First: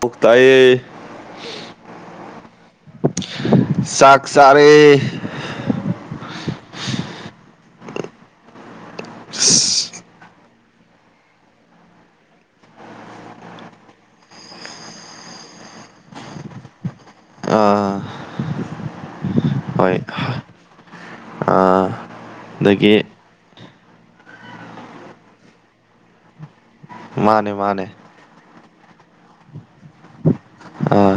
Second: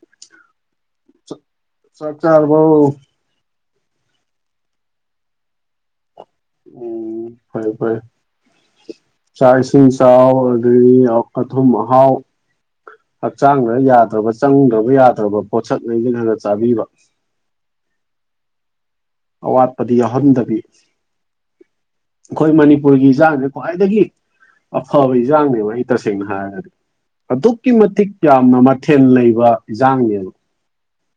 ꯄꯨꯈꯇꯥꯌꯦ ꯆꯥꯛ ꯆꯥꯛ ꯆꯥꯔꯕꯣ ꯆꯥꯛ ꯆꯔꯦ ꯎꯝ ꯐꯔꯦ ꯐꯔꯦ ꯆꯥꯛ ꯏꯤꯡ [unintelligible] ꯑꯊꯨꯝ ꯑꯍꯥꯎ ꯍꯛꯆꯥꯡꯗ ꯌꯥꯗ꯭ꯔꯕ ꯆꯪꯗ꯭ꯔꯕ ꯌꯥꯗ꯭ꯔꯕ ꯄꯣꯠꯁꯛ ꯂꯩꯩꯕꯤꯔꯒ ꯆꯥꯕꯤꯕ ꯑꯥ ꯑꯋꯥꯠꯄꯗꯤ ꯍꯣꯏ ꯌꯥꯎꯍꯟꯗꯕꯤ ꯑꯥ ꯑꯩꯈꯣꯏ ꯑꯗꯒꯤ ꯃꯅꯤꯄꯨꯔꯒꯤ ꯏꯖꯥꯡꯁꯤ ꯈ꯭ꯋꯥꯏꯗꯒꯤ ꯑꯐꯕ ꯏꯟꯖꯥꯡꯅꯦꯕ ꯑꯩ ꯇꯁꯦꯡꯅ ꯍꯥꯏꯔꯒꯗꯤ ꯃꯥꯅꯦ ꯑꯗꯨꯛꯀꯤ ꯃꯥꯅꯦ ꯃꯇꯤꯛ ꯌꯥꯝꯅ ꯃꯊꯦꯜ ꯂꯩꯕ ꯏꯟꯖꯥꯡꯅꯦꯕ ꯑꯥ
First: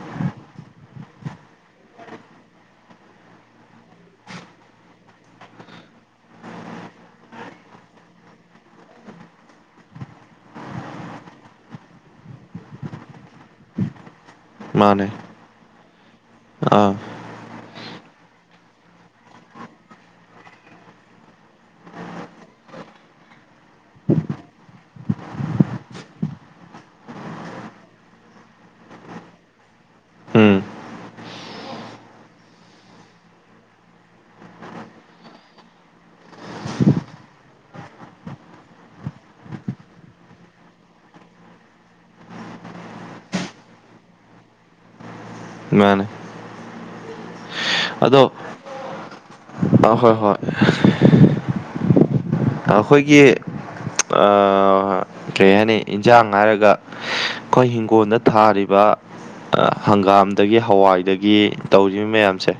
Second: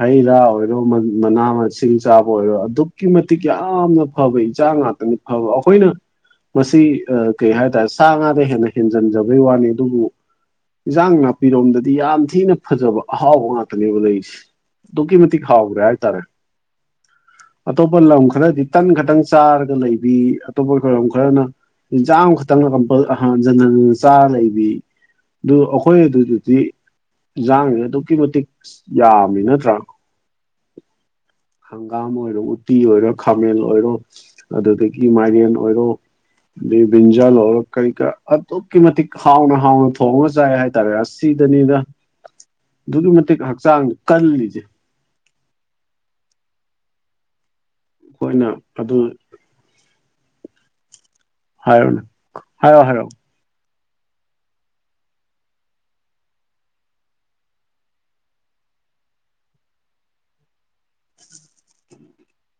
ꯍꯩ ꯔꯥ ꯑꯣꯏꯔꯣ ꯃꯅꯥ ꯃꯁꯤꯡ ꯆꯥꯕ ꯑꯣꯏꯔꯣ ꯑꯗꯨꯛꯀꯤ ꯃꯇꯤꯛ ꯌꯥꯝꯅ ꯐꯕ ꯏꯟꯖꯥꯡ ꯉꯥꯛꯇꯅꯤ ꯍꯥꯎꯕ ꯑꯈꯣꯏꯅ ꯃꯁꯤ ꯀꯩ ꯍꯥꯏꯇꯥꯔꯦ ꯁꯥ ꯉꯥꯗꯩ ꯍꯦꯟꯅ ꯍꯦꯟꯖꯟꯖꯕꯩ ꯋꯥꯅꯤ ꯑꯗꯨꯕꯨ ꯏꯟꯁꯥꯡ ꯅꯥꯄꯤꯔꯣꯝꯗꯗꯤ ꯌꯥꯝ ꯊꯤꯅ ꯐꯖꯕ ꯑꯍꯥꯎꯕ ꯉꯥꯛꯇꯅꯦꯕ ꯂꯩꯔꯤꯁꯦ ꯃꯥꯅꯦ ꯗꯨꯛꯀꯤ ꯃꯇꯤꯛ ꯍꯥꯎꯈꯔꯦ ꯍꯥꯏ ꯇꯔꯦ ꯑꯥ ꯑꯇꯣꯞꯄ ꯂꯝ ꯈꯔꯗꯤ ꯇꯟ ꯈꯛꯇꯪ ꯆꯥꯔꯒ ꯂꯩꯕꯤ ꯑꯇꯣꯞꯄ ꯈꯔꯅ ꯌꯦꯟꯖꯥꯡꯈꯛꯇꯪ ꯀꯝꯄꯜ ꯍꯟꯖꯤꯟ ꯍꯟꯖꯤꯟ ꯆꯥꯔ ꯂꯩꯕꯤ ꯑꯗꯨ ꯑꯩꯈꯣꯏ ꯑꯗꯨꯗꯗꯤ ꯏꯟꯖꯥꯡꯁꯦ ꯑꯗꯨꯛꯀꯤ ꯃꯇꯤꯛ ꯌꯥꯝꯃꯤꯅ ꯇꯔꯥ ꯎꯝ ꯍꯪꯒꯥꯝ ꯑꯣꯏꯔꯣ ꯎꯇꯤ ꯑꯣꯏꯔꯣ ꯈꯥꯃꯦꯟ ꯑꯣꯏꯔꯣ ꯑꯗꯨꯗꯒꯤ ꯃꯥꯏꯔꯦꯟ ꯑꯣꯏꯔꯣ ꯗꯩ ꯕꯔꯤꯟꯖꯥꯜ ꯑꯣꯏꯔꯣ ꯀꯔꯤ ꯀꯔꯥꯛ ꯑꯗꯨꯛꯀꯤ ꯃꯇꯤꯛ ꯍꯥꯎꯅ ꯍꯥꯎꯅ ꯊꯣꯡꯉ ꯆꯏ ꯍꯥꯏꯇꯥꯔꯦ ꯑꯁ ꯁꯤꯗꯅꯤꯅ ꯑꯗꯨꯛꯀꯤ ꯃꯇꯤꯛ ꯍꯛꯆꯥꯡꯗ ꯀꯜꯂꯤꯁꯦ ꯃꯥꯅꯦ ꯑꯗꯣ ꯑꯩꯈꯣꯏꯅ ꯑꯗꯨ ꯑꯥ ꯍꯣꯏ ꯍꯣꯏ ꯍꯥꯏꯔꯣꯅꯦ ꯍꯥꯏꯔꯣ ꯍꯥꯏꯔꯣ ꯑꯩꯈꯣꯏꯒꯤ ꯑꯥ ꯀꯔꯤ ꯍꯥꯏꯅꯤ ꯏꯟꯖꯥꯡ ꯍꯥꯏꯔꯒ ꯑꯩꯈꯣꯏ ꯍꯤꯡꯒꯣꯜꯗ ꯊꯥꯔꯤꯕ ꯑ ꯍꯪꯒꯥꯝꯗꯒꯤ ꯍꯋꯥꯏꯗꯒꯤ ꯇꯧꯔꯤꯕ ꯃꯌꯥꯝꯁꯦ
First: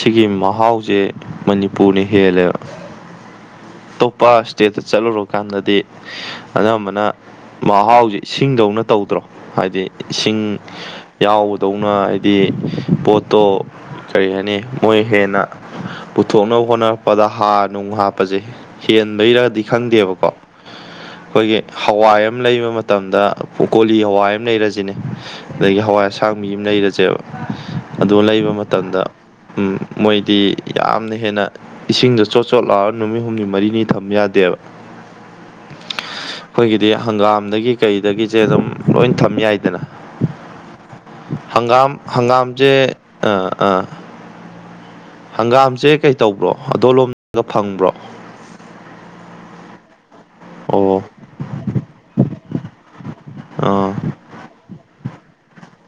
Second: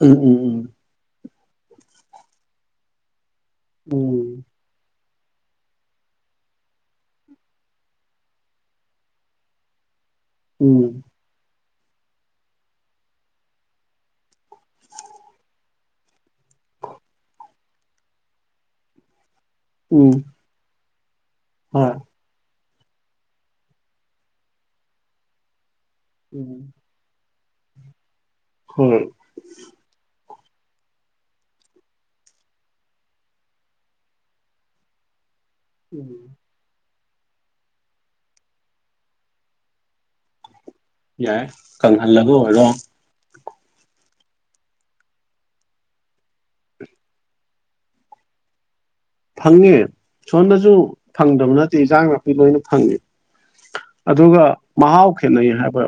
ꯎꯝ ꯁꯤꯒꯤ ꯎꯝ ꯃꯍꯥꯎꯁꯦ ꯃꯅꯤꯄꯨꯔꯅ ꯍꯦꯜꯂꯦꯕ ꯎꯝ ꯂꯄ ꯁꯇꯦꯠꯇ ꯆꯠꯂꯨꯔꯀꯥꯟꯗꯗꯤ ꯑꯅꯝꯕꯅ ꯃꯍꯥꯎꯁꯤ ꯏꯁꯤꯡꯗꯧꯅ ꯇꯧꯗ꯭ꯔꯣ ꯍꯥꯏꯗꯤ ꯏꯁꯤꯡ ꯎꯝ ꯌꯥꯎꯕꯗꯧꯅ ꯍꯥꯏꯗꯤ ꯄꯣꯠꯇꯣ ꯀꯔꯤ ꯍꯥꯏꯅꯤ ꯃꯣꯏ ꯍꯦꯟꯅ ꯄꯨꯊꯣꯛꯅꯕ ꯍꯣꯠꯅꯔꯛꯄꯗ ꯍꯥꯔ ꯅꯨꯡ ꯍꯥꯞꯄꯁꯦ ꯍꯦꯟꯕꯩꯔꯒꯗꯤ ꯎꯝ ꯎꯝ ꯈꯪꯗꯦꯕꯀꯣ ꯑꯩꯈꯣꯏꯒꯤ ꯍꯣꯏ ꯍꯋꯥꯏ ꯑꯃ ꯂꯩꯕ ꯃꯇꯝꯗ ꯀꯣꯂꯤ ꯍꯋꯥꯏ ꯑꯃ ꯂꯩꯔꯁꯤꯅꯦ ꯑꯗꯒꯤ ꯍꯋꯥꯏꯁꯦ ꯁꯥꯡꯕꯤ ꯎꯝ ꯑꯃ ꯂꯩꯔꯁꯦꯕ ꯑꯗꯣ ꯂꯩꯕ ꯍꯣꯏ ꯃꯇꯝꯗ ꯎꯝ ꯃꯣꯏꯗꯤ ꯌꯥꯝꯅ ꯍꯦꯟꯅ ꯏꯁꯤꯡꯗ ꯆꯣꯠ ꯆꯣꯠ ꯂꯥꯎꯔ ꯅꯨꯃꯤꯠ ꯍꯨꯝꯅꯤ ꯃꯔꯤꯅꯤ ꯊꯝ ꯌꯥꯗꯦꯕ ꯎꯝ ꯑꯈꯣꯏꯒꯤꯗꯤ ꯍꯪꯒꯥꯝꯗꯒꯤ ꯀꯩꯗꯒꯤꯖꯦ ꯑꯗꯨꯝ ꯂꯣꯏ ꯊꯝ ꯌꯥꯏꯗꯅ ꯌꯥꯏ ꯍꯪꯒꯥꯝ ꯀꯪꯍꯜꯂꯒ ꯍꯪꯒꯥꯝ ꯑꯣꯏꯔꯣ ꯖꯦ ꯑ ꯑ ꯍꯪꯒꯥꯝꯆꯦ ꯀꯩ ꯇꯧꯕ꯭ꯔꯣ ꯑꯗꯣ ꯂꯣꯝꯗ ꯐꯪꯕ꯭ꯔꯣ ꯐꯪꯉꯦ ꯁꯣꯝꯗꯁꯨ ꯑꯣ ꯐꯪꯗꯕ ꯅꯠꯇꯦ ꯏꯟꯖꯥꯡ ꯅꯥꯄꯤ ꯂꯣꯏꯅ ꯐꯪꯉꯦ ꯑꯥ ꯑꯗꯨꯒ ꯃꯍꯥꯎ ꯈꯦꯠꯅꯩ ꯍꯥꯏꯕ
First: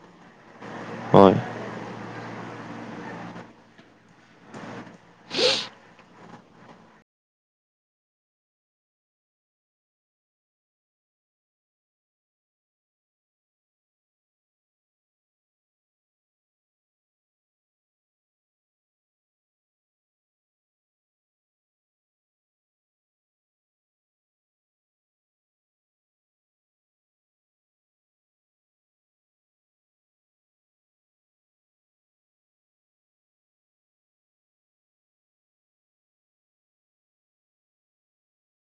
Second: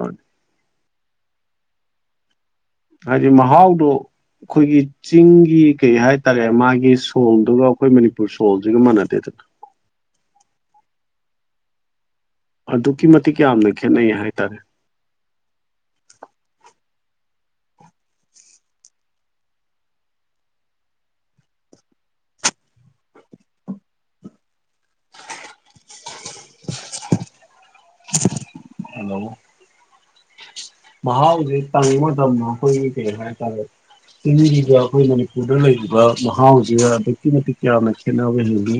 ꯍꯣꯏ ꯍꯥꯏꯗꯤ ꯃꯍꯥꯎꯗꯣ ꯈꯣꯏꯒꯤ ꯆꯤꯡꯒꯤ ꯀꯩ ꯍꯥꯏꯇꯥꯔꯦ ꯃꯥꯒꯤ ꯁꯣꯜꯗꯨꯒ ꯑꯩꯈꯣꯏ ꯃꯅꯤꯄꯨꯔ ꯁꯣꯜꯖꯤꯒ ꯃꯥꯟꯅꯗꯦꯗꯅ ꯑꯗꯨꯛꯀꯤ ꯃꯇꯤꯛ ꯌꯥꯝꯅ ꯈꯦꯠꯅꯩ ꯍꯥꯏꯇꯥꯔꯦ ꯍꯜꯂꯣ ꯃꯍꯥꯎꯖꯦ ꯇꯪꯕ ꯃꯇꯝꯗ ꯑꯩꯈꯣꯏꯒꯤ ꯀꯩ ꯍꯥꯏꯇꯥꯔꯦ ꯆꯤꯡꯒꯤꯒ ꯑꯩꯈꯣꯏ ꯃꯅꯤꯄꯨꯔꯗ ꯂꯩꯔꯤꯕ ꯃꯍꯥꯎꯖꯤꯒ ꯑꯗꯨꯛꯀꯤ ꯃꯇꯤꯛ ꯌꯥꯝꯅ ꯈꯦꯠꯅꯕ ꯖꯤꯒꯤ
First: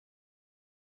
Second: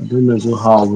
ꯑꯗꯨꯅꯖꯨ ꯍꯥꯎꯋꯤ